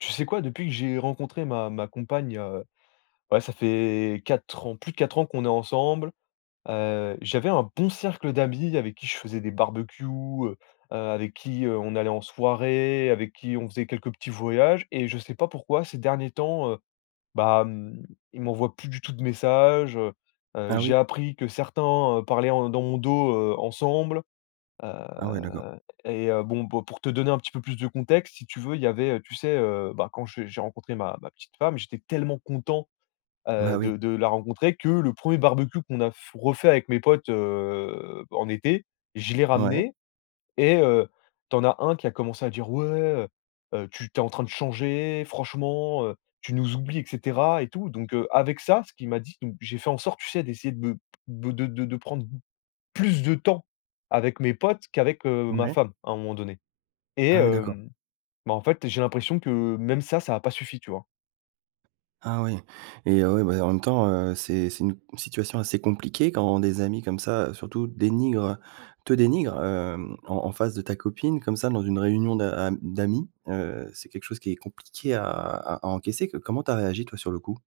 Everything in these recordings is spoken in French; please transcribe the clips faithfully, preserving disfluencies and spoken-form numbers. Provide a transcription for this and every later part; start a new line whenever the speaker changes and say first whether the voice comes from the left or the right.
left: Tu sais, quoi? Depuis que j'ai rencontré ma ma compagne, heu, ouais, ça fait quatre ans, plus de quatre ans qu'on est ensemble, heu, j'avais un bon cercle d'amis avec qui je faisais des barbecues, heu, heu, avec qui, heu, on allait en soirée, avec qui on faisait quelques petits voyages et je sais pas pourquoi ces derniers temps, heu, bah, hem, ils m'envoient plus du tout de messages, heu, heu,
right: Ah
left: j'ai
right: oui?
left: appris que certains, heu, parlaient en dans mon dos, heu, ensemble, heu
right: Ah ouais, d'accord.
left: et heu, bon, pour te donner un petit peu plus de contexte, si tu veux, il y avait, heu, tu sais, heu, bah quand j'ai j'ai rencontré ma ma petite femme, j'étais tellement content,
right: Bah
left: heu,
right: oui.
left: de de la rencontrer que le premier barbecue qu'on a f refait avec mes potes, heu, bah en été. Je l'ai
right: Mouais.
left: ramené et heu, tu en as un qui a commencé à dire: «Ouais, heu heu, tu t'es en train de changer franchement, heu, tu nous oublies!» et cetera et tout. Donc heu, avec ça, ce qu'il m'a dit donc j'ai fait en sorte, tu sais, d'essayer de be de de de de prendre plus de temps avec mes potes qu'avec, heu, ma
right: Ouais.
left: femme, à un moment donné et
right: Ah oui, d'accord.
left: hem, bah en fait, j'ai l'impression que même ça, ça a pas suffi. Tu vois?
right: Ah oui. Et heu, ouais, bah, en même temps, heu, c'est c'est une situation assez compliquée quand des amis comme ça, heu, surtout dénigrent, heu, te dénigrent, hem, en en face de ta copine, comme ça, dans une réunion d'a am d'amis, heu, c'est quelque chose qui est compliqué à à à encaisser. Co comment tu as réagi, toi, sur le coup?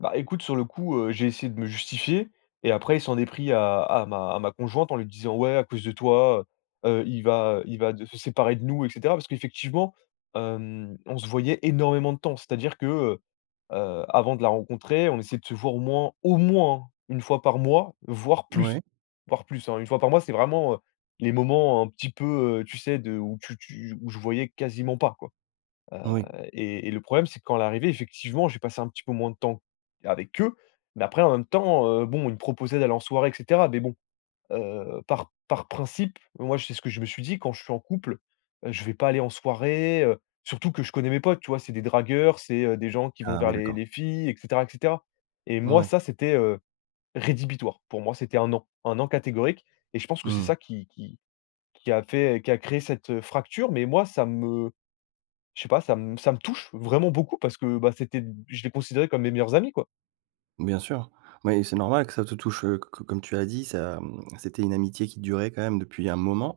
left: Bah, écoute, sur le coup, heu, j'ai essayé de me justifier et après, il s'en est pris à à ma à ma conjointe, en lui disant: «Ouais, à cause de toi, heu heu, il va, heu, il va de se séparer de nous», et cetera. Parce qu'effectivement, hem, on se voyait énormément de temps. C'est-à-dire que, heu heu, avant de la rencontrer, on essayait de se voir au moins, au moins hein, une fois par mois, voire
right: Ouais.
left: plus, voire plus, hein, une fois par mois, c'est vraiment, heu, les moments un petit peu, heu, tu sais, de où tu tu où on se voyait quasiment pas quoi. Heu,
right: Oui.
left: et et le problème, c'est quand elle est arrivée, effectivement, j'ai passé un petit peu moins de temps avec eux. Mais après, en même temps, heu, bon, ils me proposaient d'aller en soirée, et cetera. Mais bon, heu, par par principe, moi, c'est ce que je me suis dit: «Quand je suis en couple, heu, je vais pas aller en soirée», heu, surtout que je connais mes potes, tu vois? C'est des dragueurs, c'est, heu, des gens qui vont
right: Ah
left: vers
right: ouais,
left: les
right: d'accord.
left: les filles, et cetera, et cetera. Et moi,
right: Ouais.
left: ça, c'était, heu, rédhibitoire. Pour moi, c'était un non, un non catégorique. Et je pense que c'est
right: Mmh.
left: ça qui qui qui a fait, qui a créé cette, heu, fracture. Mais moi, ça me je sais pas, ça m ça me touche vraiment beaucoup parce que bah, c'était d je les considérais comme mes meilleurs amis, quoi.
right: Bien sûr. Ouais, c'est normal que ça te touche, heu, co comme tu as dit, ça, mmh, c'était une amitié qui durait quand même depuis un moment.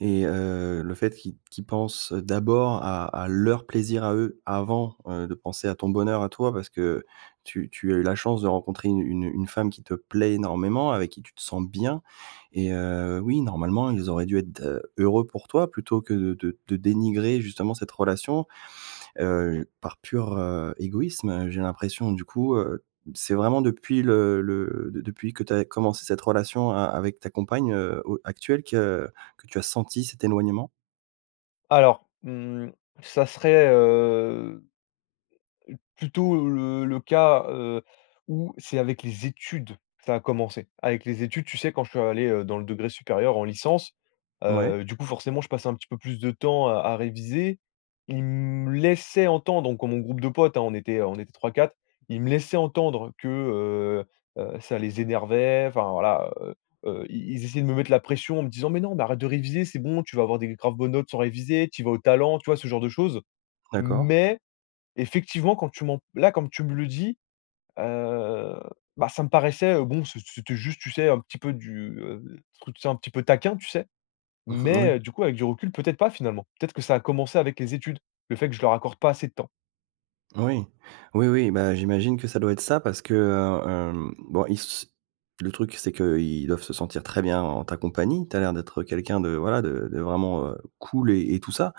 right: Et heu, le fait qu'i qu'ils pensent d'abord à à leur plaisir à eux, avant, heu, de penser à ton bonheur à toi parce que tu tu as eu la chance de rencontrer une, heu, une une femme qui te plaît énormément, avec qui tu te sens bien. Et heu, oui, normalement, ils auraient dû être, heu, heureux pour toi plutôt que de de de dénigrer justement cette relation, heu, par pure, heu, égoïsme, j'ai l'impression. Du coup, heu, c'est vraiment depuis le le de depuis que tu as commencé cette relation a avec ta compagne, heu, o actuelle que que tu as senti cet éloignement?
left: Alors, mmh, ça serait, heu, p plutôt le le cas, heu, où c'est avec les études que ça a commencé. Avec les études, tu sais, quand je suis allé, heu, dans le degré supérieur en licence,
right: Mouais.
left: heu, du coup, forcément, je passais un petit peu plus de temps à à réviser. Ils me laissaient entendre, donc mon groupe de potes, hein, on était on était trois-quatre, ils me laissaient entendre que, heu heu, ça les énervait. Enfin, voilà, heu heu, ils ils essayaient de me mettre la pression en me disant: «Mais non, mais arrête de réviser, c'est bon, tu vas avoir des graves bonnes notes sans réviser, tu y vas au talent», tu vois ce genre de choses.
right: D'accord.
left: Mais, effectivement, quand tu m'en p là, comme tu me le dis, heu, bah, ça me paraissait, heu, bon, c'ét c'était juste, tu sais, un petit peu du, heu, truc, tu sais, un petit peu taquin, tu sais,
right: Mmh mh, moui.
left: mais, du coup, avec du recul, peut-être pas finalement, peut-être que ça a commencé avec les études, le fait que je leur accorde pas assez de temps.
right: Moui. Oui, oui, bah, j'imagine que ça doit être ça, parce que, heu, hem, bon, ils se le truc, c'est qu'ils doivent se sentir très bien en ta compagnie, tu as l'air d'être quelqu'un de, voilà, de de vraiment, heu, cool et et tout ça,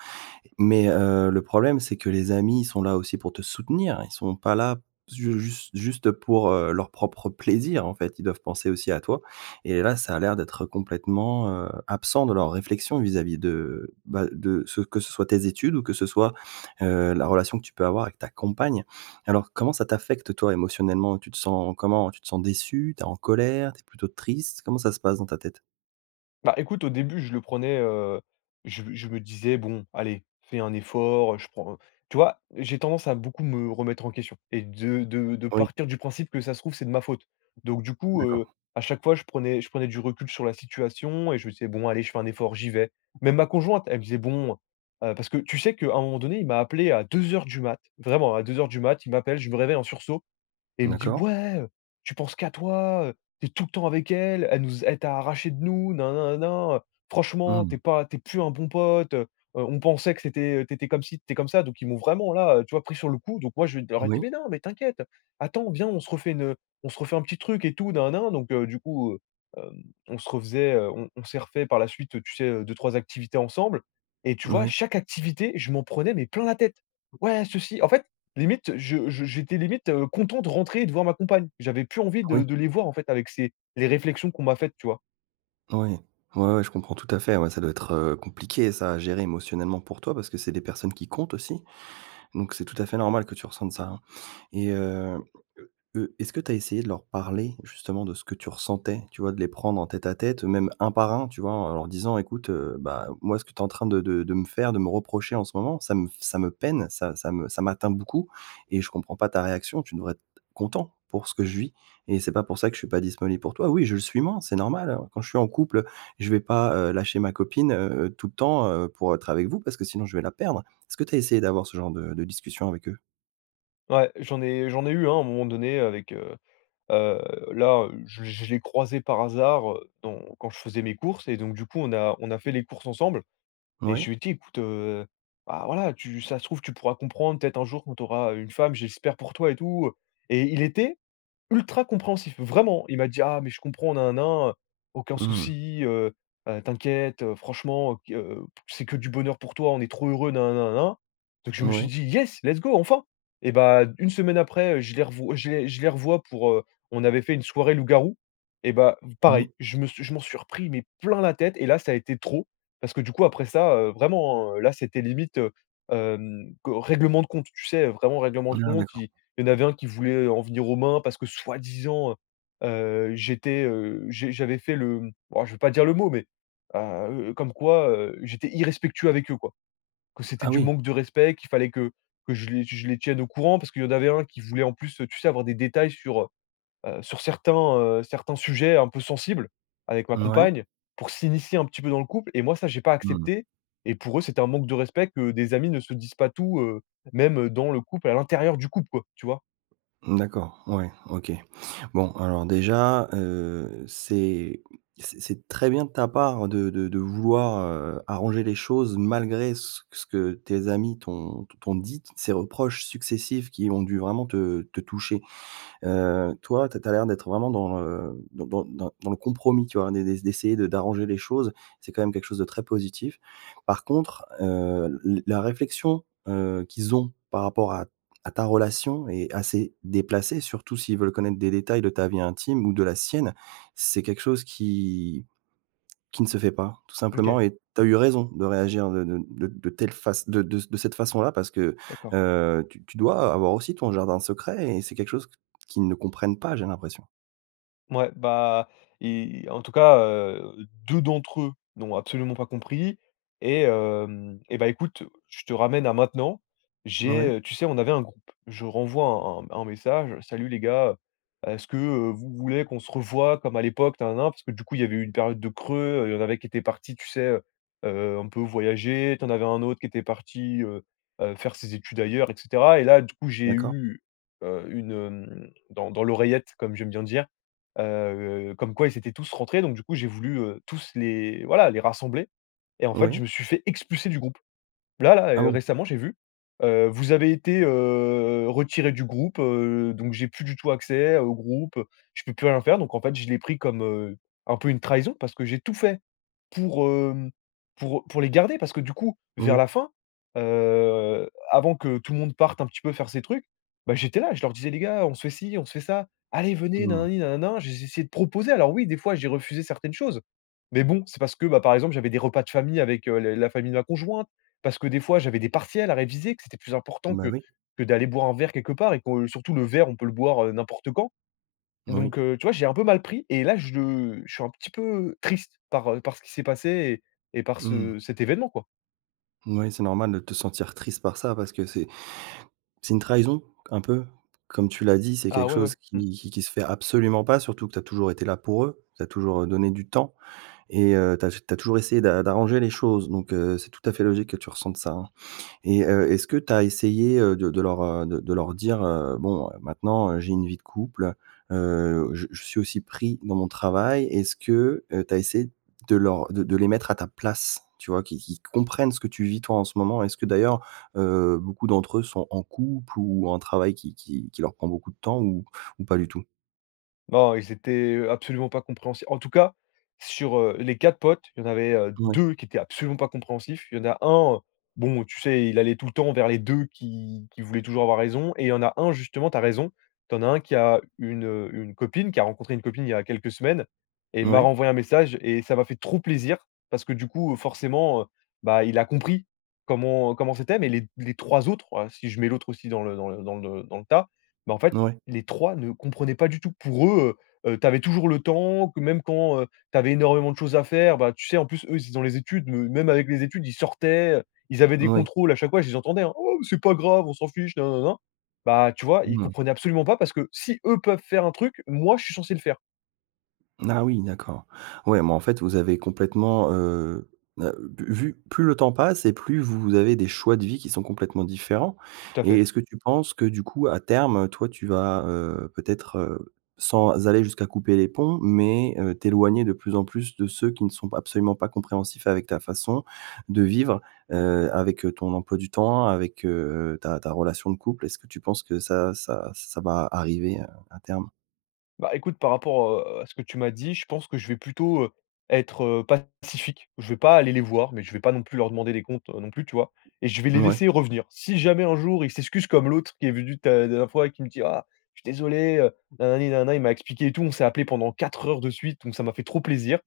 right: mais, heu, le problème, c'est que les amis sont là aussi pour te soutenir, ils sont pas là pze juste juste pour, heu, leur propre plaisir, en fait, ils doivent penser aussi à toi et là, ça a l'air d'être complètement, heu, absent de leur réflexion vis-à-vis de, bah, de ce que ce soit tes études ou que ce soit, heu, la relation que tu peux avoir avec ta compagne. Alors, comment ça t'affecte, toi, émotionnellement? Tu te sens comment? Tu te sens déçu, tu es en colère, tu es plutôt triste? Comment ça se passe dans ta tête?
left: Bah, écoute, au début, je le prenais, heu, je me je me disais: «Bon, allez, fais un effort», je prends tu vois? J'ai tendance à beaucoup me remettre en question et de de de
right: Oui.
left: partir du principe que ça se trouve, c'est de ma faute. Donc, du coup,
right: D'accord.
left: heu, à chaque fois, je prenais je prenais du recul sur la situation et je me disais: «Bon allez, je fais un effort, j'y vais». Même ma conjointe, elle faisait: «Bon», heu, parce que, tu sais qu'à un moment donné, il m'a appelé à deux heures du mat, vraiment à deux heures du mat, il m'appelle, je me réveille en sursaut et il me dit:
right: D'accord.
left: «Ouais, heu, tu penses qu'à toi, heu, tu es tout le temps avec elle, elle nous elle t'a arraché de nous, nin, nin, nin, nin, nin, franchement tu es
right: Mmh.
left: pas tu es plus un bon pote, heu-heu, on pensait que c'était, heu, tu étais comme ci, tu étais comme ça». Donc, ils m'ont vraiment, là, tu vois, pris sur le coup. Donc, moi, je d je leur ai dit:
right: Oui.
left: «Mais, non, mais t'inquiète, attends, viens, on se refait une, heu, on se refait un petit truc et tout nin, nin, nin», donc, heu, du coup, heu, hem, on se refaisait, heu, on on s'est refait par la suite, tu sais, heu, deux-trois activités ensemble et tu vois,
right: Moui.
left: chaque activité, je m'en prenais, mais, plein la tête. «Ouais, ceci» en fait limite, je je j'étais limite, heu, content de rentrer et de voir ma compagne. J'avais plus envie de
right: Oui.
left: de les voir, en fait, avec ces les réflexions qu'on m'a faites, tu vois?
right: Oui, ouais, ouais je comprends tout à fait, ouais, ça doit être, heu, compliqué, ça à gérer émotionnellement pour toi parce c'est des personnes qui comptent aussi. Donc c'est tout à fait normal que tu ressentes ça, hein et heu, eux, est-ce que tu as essayé de leur parler justement de ce que tu ressentais? Tu vois? De les prendre en tête à tête, même un par un tu vois? En leur disant: «Écoute, heu, bah moi ce que tu es en train de de de me faire, de me reprocher en ce moment, ça me s f ça me peine, ça ça me ça m'atteint beaucoup et je comprends pas ta réaction, tu devrais être c content pour ce que je vis et c'est pas pour ça que je suis pas disponible pour toi. Oui, je le suis moins, c'est normal, hein. Quand je suis en couple, heu, je vais pas, heu, lâcher ma copine, heu, tout le temps, heu, pour être avec vous parce que sinon je vais la perdre». Est-ce que tu as essayé d'avoir ce genre de de discussion avec eux?
left: Ouais, j'en ai j'en ai eu un à un moment donné, heu, avec heu heu là, je je l'ai croisé par hasard, heu, dans quand je faisais mes courses et donc du coup, on a on a fait les courses ensemble et je
right: Ouais.
left: lui ai dit: «Écoute, heu, bah voilà, tu si ça se trouve, tu pourras comprendre, peut-être un jour quand tu auras u une femme, j'espère pour toi et tout heu» et il était ultra compréhensif. Vraiment, il m'a dit: «Ah, mais je comprends, nin nin nin, aucun
right: Mmh.
left: souci heu, heu, t'inquiète, heu, franchement, heu, qu heu, c'est que du bonheur pour toi, on est trop heureux, nin nin nin nin nin». Donc je me suis
right: Mouais.
left: dit: «Yes, let's go, enfin!» et bah une semaine après, heu, je les rev je les je les revois pour, heu, on avait fait une soirée loup-garou et bah, pareil,
right: Oui.
left: je me suis je m'en suis repris, mais plein la tête et là ça a été trop parce que du coup, après ça heu, vraiment, heu là, c'était limite, heu, hem, co règlement de compte. Tu sais? Vraiment règlement
right: Ah
left: de compte,
right: d'accord.
left: il il y en avait un qui voulait en venir aux mains parce que soi-disant, heu heu j'étais, heu, j'ai j'avais fait le oh je vais pas dire le mot mais, heu heu, comme quoi, heu, j'étais irrespectueux avec eux quoi. Que c'était
right: Ah
left: du
right: oui!
left: manque de respect, qu'il fallait que que je les que je les tienne au courant parce qu'il y en avait un qui voulait en plus heu, tu sais? Avoir des détails sur, heu heu, sur certains, heu, certains sujets un peu sensibles avec ma
right: Mouais.
left: compagne pour s'initier un petit peu dans le couple et moi, ça, j'ai pas
right: Non non.
left: accepté et pour eux, c'était un manque de respect que des amis ne se disent pas tout heu, même, heu, dans le couple, à l'intérieur du couple quoi, tu vois.
right: Mmh, d'accord ouais. OK. Bon alors déjà, heu, c'est c'est c'est très bien de ta part de de de vouloir, heu, arranger les choses malgré ce ce que tes amis t'ont t t'ont dit, ces reproches successifs qui ont dû vraiment te te toucher, heu, toi, tu as tu as l'air d'être vraiment dans, heu, dans dans dans dans le compromis tu vois? D'é d'é d'essayer de d'arranger les choses, c'est quand même quelque chose de très positif. Par contre heu, l la réflexion, heu, qu'ils ont par rapport à à ta relation est assez déplacée, surtout s'ils veulent connaître des détails de ta vie intime ou de la sienne, c'est quelque chose qui qui ne se fait pas tout
left: Mmh, OK.
right: simplement et tu as eu raison de réagir de de de de telle face de de ce de cette façon-là parce que,
left: D'accord.
right: heu, tu tu dois avoir aussi ton jardin secret et c'est quelque chose qu qu'ils ne comprennent pas, j'ai l'impression.
left: Ouais, bah, et, en tout cas, heu, deux d'entre eux n'ont absolument pas compris et hem, et bah écoute, je te ramène à maintenant. J'ai,
right: Moui.
left: heu tu sais, on avait un groupe. Je renvoie un un un message: «Salut les gars. Est-ce que, heu, vous voulez qu'on se revoie comme à l'époque, na na na?», parce que du coup, il y avait eu une période de creux, il y en avait qui étaient partis, tu sais heu, heu, un peu voyager, tu en avais un autre qui était parti, heu, heu, faire ses études ailleurs, et cetera. Et là, du coup, j'ai
right: D'accord.
left: eu, heu, une hem dans dans l'oreillette comme j'aime bien dire, heu, comme quoi, ils étaient tous rentrés. Donc du coup, j'ai voulu heu, tous les voilà, les rassembler. Et en fait,
right: Oui.
left: je me suis fait expulser du groupe. Là là
right: Ah
left: heu,
right: bon!
left: récemment, j'ai vu, heu, vous avez été, heu, retiré du groupe, heu, donc j'ai plus du tout accès au groupe, heu, je peux plus rien faire. Donc en fait je l'ai pris comme, heu, un peu une trahison parce que j'ai tout fait pour hem pour heu pour les garder. Parce que du coup, vers
right: Oui.
left: la fin, heu, avant que tout le monde parte un petit peu faire ses trucs, bah j'étais là. Je leur disais: «Les gars, on se fait ci, on se fait ça. Allez, venez, na na
right: Mmh.
left: ni na na na.», j'ai j'ai essayé de proposer. Alors oui, des fois, j'ai refusé certaines choses. Mais bon, c'est parce que, bah par exemple, j'avais des repas de famille avec, heu, le la famille de ma conjointe. Parce que des fois, j'avais des partiels à réviser, que c'était plus important
right: Bah
left: que
right: oui.
left: que d'aller boire un verre quelque part et que surtout le verre, on peut le boire, heu, n'importe quand.
right: Moui.
left: Donc heu, tu vois, je l'ai un peu mal pris et là, je je suis un petit peu, heu, triste par heu, par ce qui s'est passé et et par
right: Mmh.
left: ce cet événement, quoi.
right: Moui, c'est normal de te sentir triste par ça, parce que c'est c'est une trahison, un peu. Comme tu l'as dit, c'est
left: Ah,
right: quelque
left: ouais, ouais.
right: chose
left: Mmh.
right: qui qui qui se fait absolument pas, surtout que tu as toujours été là pour eux, tu as toujours, heu, donné du temps et heu, tu as j tu as toujours essayé d'a d'arranger les choses. Donc, heu, c'est tout à fait logique que tu ressentes ça, hein et heu, est-ce que tu as essayé, heu, de de leur, heu, de de leur dire: «Heu, bon, heu, maintenant, heu, j'ai une vie de couple, heu, je je suis aussi pris dans mon travail», est-ce que, heu, tu as essayé de leur de de les mettre à ta place? Tu vois? Qu'ils qu'ils comprennent ce que tu vis, toi, en ce moment. Est-ce que d'ailleurs, heu, beaucoup d'entre eux sont en couple ou ont un travail qui qui qui leur prend beaucoup de temps ou ou pas du tout?
left: Oh, ils étaient, heu, absolument pas compréhens en tout cas, sur, heu, les quatre potes, il y en avait, heu,
right: Ouais.
left: deux qui étaient absolument pas compréhensifs. Il y en a un, bon, tu sais, il allait tout le temps vers les deux qui qui voulaient toujours avoir raison et il y en a un justement, tu as raison, tu en as un qui a une, heu, une copine, qui a rencontré une copine, il y a quelques semaines et il m'a
right: Ouais.
left: renvoyé un message et ça m'a fait trop plaisir, parce que, du coup, forcément, heu, bah, il a compris, comment comment c'était, mais les les trois autres, ouais, si je mets l'autre aussi dans le dans le dans le dans le tas, ben, en fait
right: Ouais.
left: les trois ne comprenaient pas du tout. Pour eux, heu, tu avais toujours le temps, que même quand heu, tu avais énormément de choses à faire, bah, tu sais, en plus, eux, ils étaient dans les études, me même avec les études, ils sortaient, ils avaient des
right: Oui.
left: contrôles, à chaque fois, je les entendais, hein: «Oh, mais c'est pas grave, on s'en fiche nin nin nin nin». Bah, tu vois, ils
right: Mmh.
left: comprenaient absolument pas, parce que si eux peuvent faire un truc, moi je suis censé le faire.
right: Ah, oui, d'accord. Ouais, mais, en fait, vous avez complètement, heu heu, bu vu plus le temps passe et plus vous avez des choix de vie qui sont complètement différents
left: Tout à
right: et
left: fait.
right: est-ce que tu penses que, du coup, à terme, toi, tu vas, heu, peut-être, heu, sans aller jusqu'à couper les ponts, mais, heu, t'éloigner de plus en plus de ceux qui ne sont p absolument pas compréhensifs avec ta façon de vivre, heu, avec ton emploi du temps, avec, heu, ta ta relation de couple, est-ce que tu penses que ça ça ç ça va arriver, heu, à terme?
left: Bah, écoute, par rapport, heu, à ce que tu m'as dit, je pense que je vais plutôt, heu, être, heu, pacifique. Je vais pas aller les voir, mais je vais pas non plus leur demander des comptes, non plus, tu vois? Et je vais les
right: Ouais.
left: laisser revenir. Si jamais un jour, ils s'excusent comme l'autre qui est venu ta la dernière fois et qui me dit: «Ah, je suis désolé, heu, nanani nanana», il m'a expliqué et tout. On s'est appelé pendant quatre heures de suite, donc ça m'a fait trop plaisir.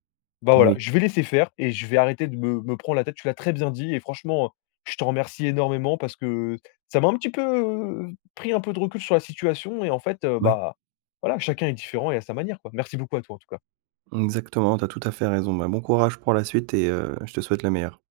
left: Bah voilà,
right: Oui.
left: je vais laisser faire et je vais arrêter de me me prendre la tête. Tu l'as très bien dit et franchement, je te remercie énormément parce que ça m'a un petit peu f pris un peu de recul sur la situation et en fait, heu,
right: Oui.
left: bah, voilà, chacun est différent et à sa manière quoi. Merci beaucoup à toi en tout cas.
right: Exactement, tu as tout à fait raison, ben, bon courage pour la suite et, heu, je te souhaite le meilleur.